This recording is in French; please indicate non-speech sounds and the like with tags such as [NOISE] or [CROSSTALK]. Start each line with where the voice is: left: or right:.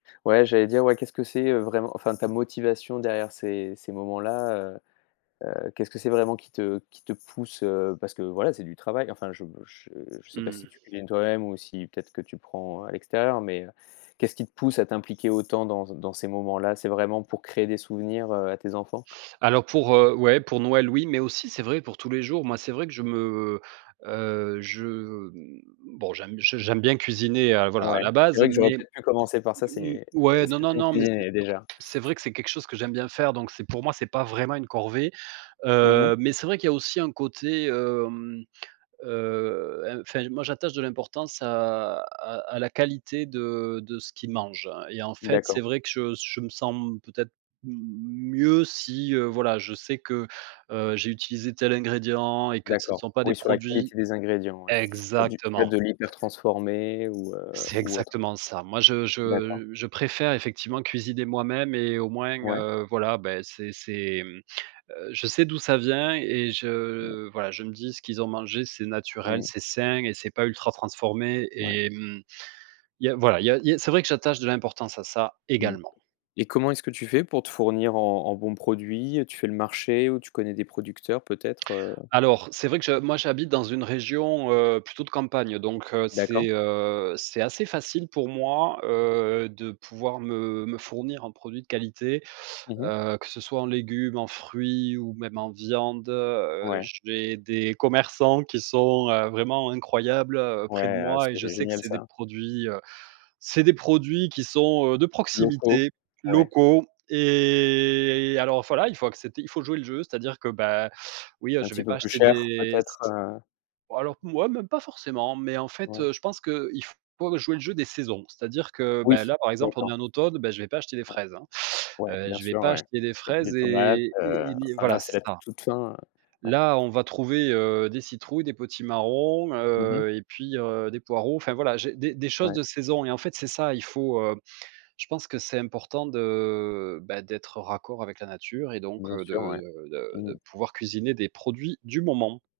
left: Ouais j'allais dire, ouais, qu'est-ce que c'est, heu, vraiment, enfin, ta motivation derrière ces ces moments-là? Heu, heu, qu'est-ce que c'est vraiment qui te qui te pousse? Heu, parce que, voilà, c'est du travail, enfin, je je je sais pas si
right: Mmh.
left: tu cuisines toi-même ou si peut-être que tu prends, heu, à l'extérieur mais, heu, qu'est ce qui te pousse à t'impliquer autant dans c dans ces moments-là? C'est vraiment pour créer des souvenirs, heu, à tes enfants?
right: Alors pour, heu, ouais, pour Noël, oui, mais aussi c'est vrai pour tous les jours, moi c'est vrai que je me, heu, je, mmh, bon, j'aime j j'aime bien cuisiner, heu, voilà, à
left: Ouais,
right: la
left: c'est
right: base,
left: vrai que j'aurais
right: mais
left: peut-être pu commencer par ça,
right: m
left: c'est
right: ouais,
left: est-ce
right: non,
left: que
right: non,
left: tu aimes
right: non, mais c'est
left: cuisiner déjà?
right: c'est vrai que c'est quelque chose que j'aime bien faire, donc c'est pour moi c'est pas vraiment une corvée,
left: Mmh
right: heu,
left: mh.
right: mais c'est vrai qu'il y a aussi un côté, hem, heu, enfin, moi j'attache de l'importance à à à la qualité de de ce qu'ils mangent, hein, et en fait, c'est
left: D'accord.
right: vrai que je s je me sens peut-être m mieux si, heu, voilà, je sais que, heu, j'ai utilisé tel ingrédient et que ce ne
left: D'accord,
right: sont pas des
left: oui, sur la
right: produits
left: qualité des ingrédients, ouais, pas du pas
right: exactement.
left: de l'hyper transformé ou, heu,
right: C'est
left: ou autre.
right: exactement ça. Moi, je
left: D'accord.
right: je je préfère effectivement cuisiner moi-même et au moins,
left: Ouais.
right: heu, voilà, beh, c'est c'est, mmh, heu, je sais d'où ça vient et
left: [UNINTELLIGIBLE]
right: je, voilà, je me dis: «Ce qu'ils ont mangé, c'est naturel,
left: Mmh.
right: c'est sain et c'est pas ultra transformé»
left: Ouais.
right: et mmh, il y a, voilà, il y a il y a c'est vrai que j'attache de l'importance à ça
left: Mmh.
right: également.
left: Et comment est-ce que tu fais pour te fournir en en bons produits, heu? Tu fais le marché ou tu connais des producteurs peut-être? Heu
right: Alors, c'est vrai que je moi, j'habite dans une région, heu, plutôt de campagne, donc heu,
left: D'accord.
right: c'est, heu, c'est assez facile pour moi, heu, de pouvoir me me fournir un produit de qualité,
left: Mmh mh.
right: heu, que ce soit en légumes, en fruits ou même en viande. Heu,
left: Ouais.
right: j'ai des commerçants qui sont, heu, vraiment incroyables, heu, près de
left: Ouais, heu,
right: moi et je
left: c'est
right: sais que
left: génial
right: c'est des
left: ça.
right: produits, heu, c'est des produits qui sont, heu, de
left: Locaux,
right: proximité,
left: ouais.
right: locaux et alors voilà, il faut accepter, il faut jouer le jeu, c'est-à-dire que, bah, oui, heu,
left: C'est un
right: je
left: petit
right: vais
left: peu
right: pas
left: plus
right: acheter
left: cher
right: des s
left: peut-être, heu?
right: bon, alors, moi, même pas forcément, mais en fait,
left: Ouais.
right: heu, je pense qu'il faut jouer le jeu des saisons, c'est-à-dire que, ben,
left: Oui,
right: là, par exemple, on est
left: d'accord.
right: en automne, beh, je vais pas acheter des
left: Ouais,
right: fraises, hein,
left: ouais,
right: heu,
left: bien
right: je vais
left: sûr,
right: pas
left: ouais,
right: acheter des
left: peut-être des
right: fraises
left: tomates,
right: et
left: heu,
right: et et ni
left: enfin là,
right: voilà,
left: c'est
right: c'est
left: la t
right: ça.
left: toute fin, ouais.
right: Là, on va trouver, heu, des citrouilles, des potimarrons,
left: Mmh mh.
right: heu, et puis, heu, des poireaux, enfin, voilà, j'ai des des choses
left: Ouais.
right: de saison et en fait, c'est ça, il faut, heu, je pense que c'est important de, ben, d'être raccord avec la nature et donc,
left: Bien
right: heu,
left: sûr,
right: de
left: ouais.
right: de de
left: Mmh mh.
right: de pouvoir cuisiner des produits du moment.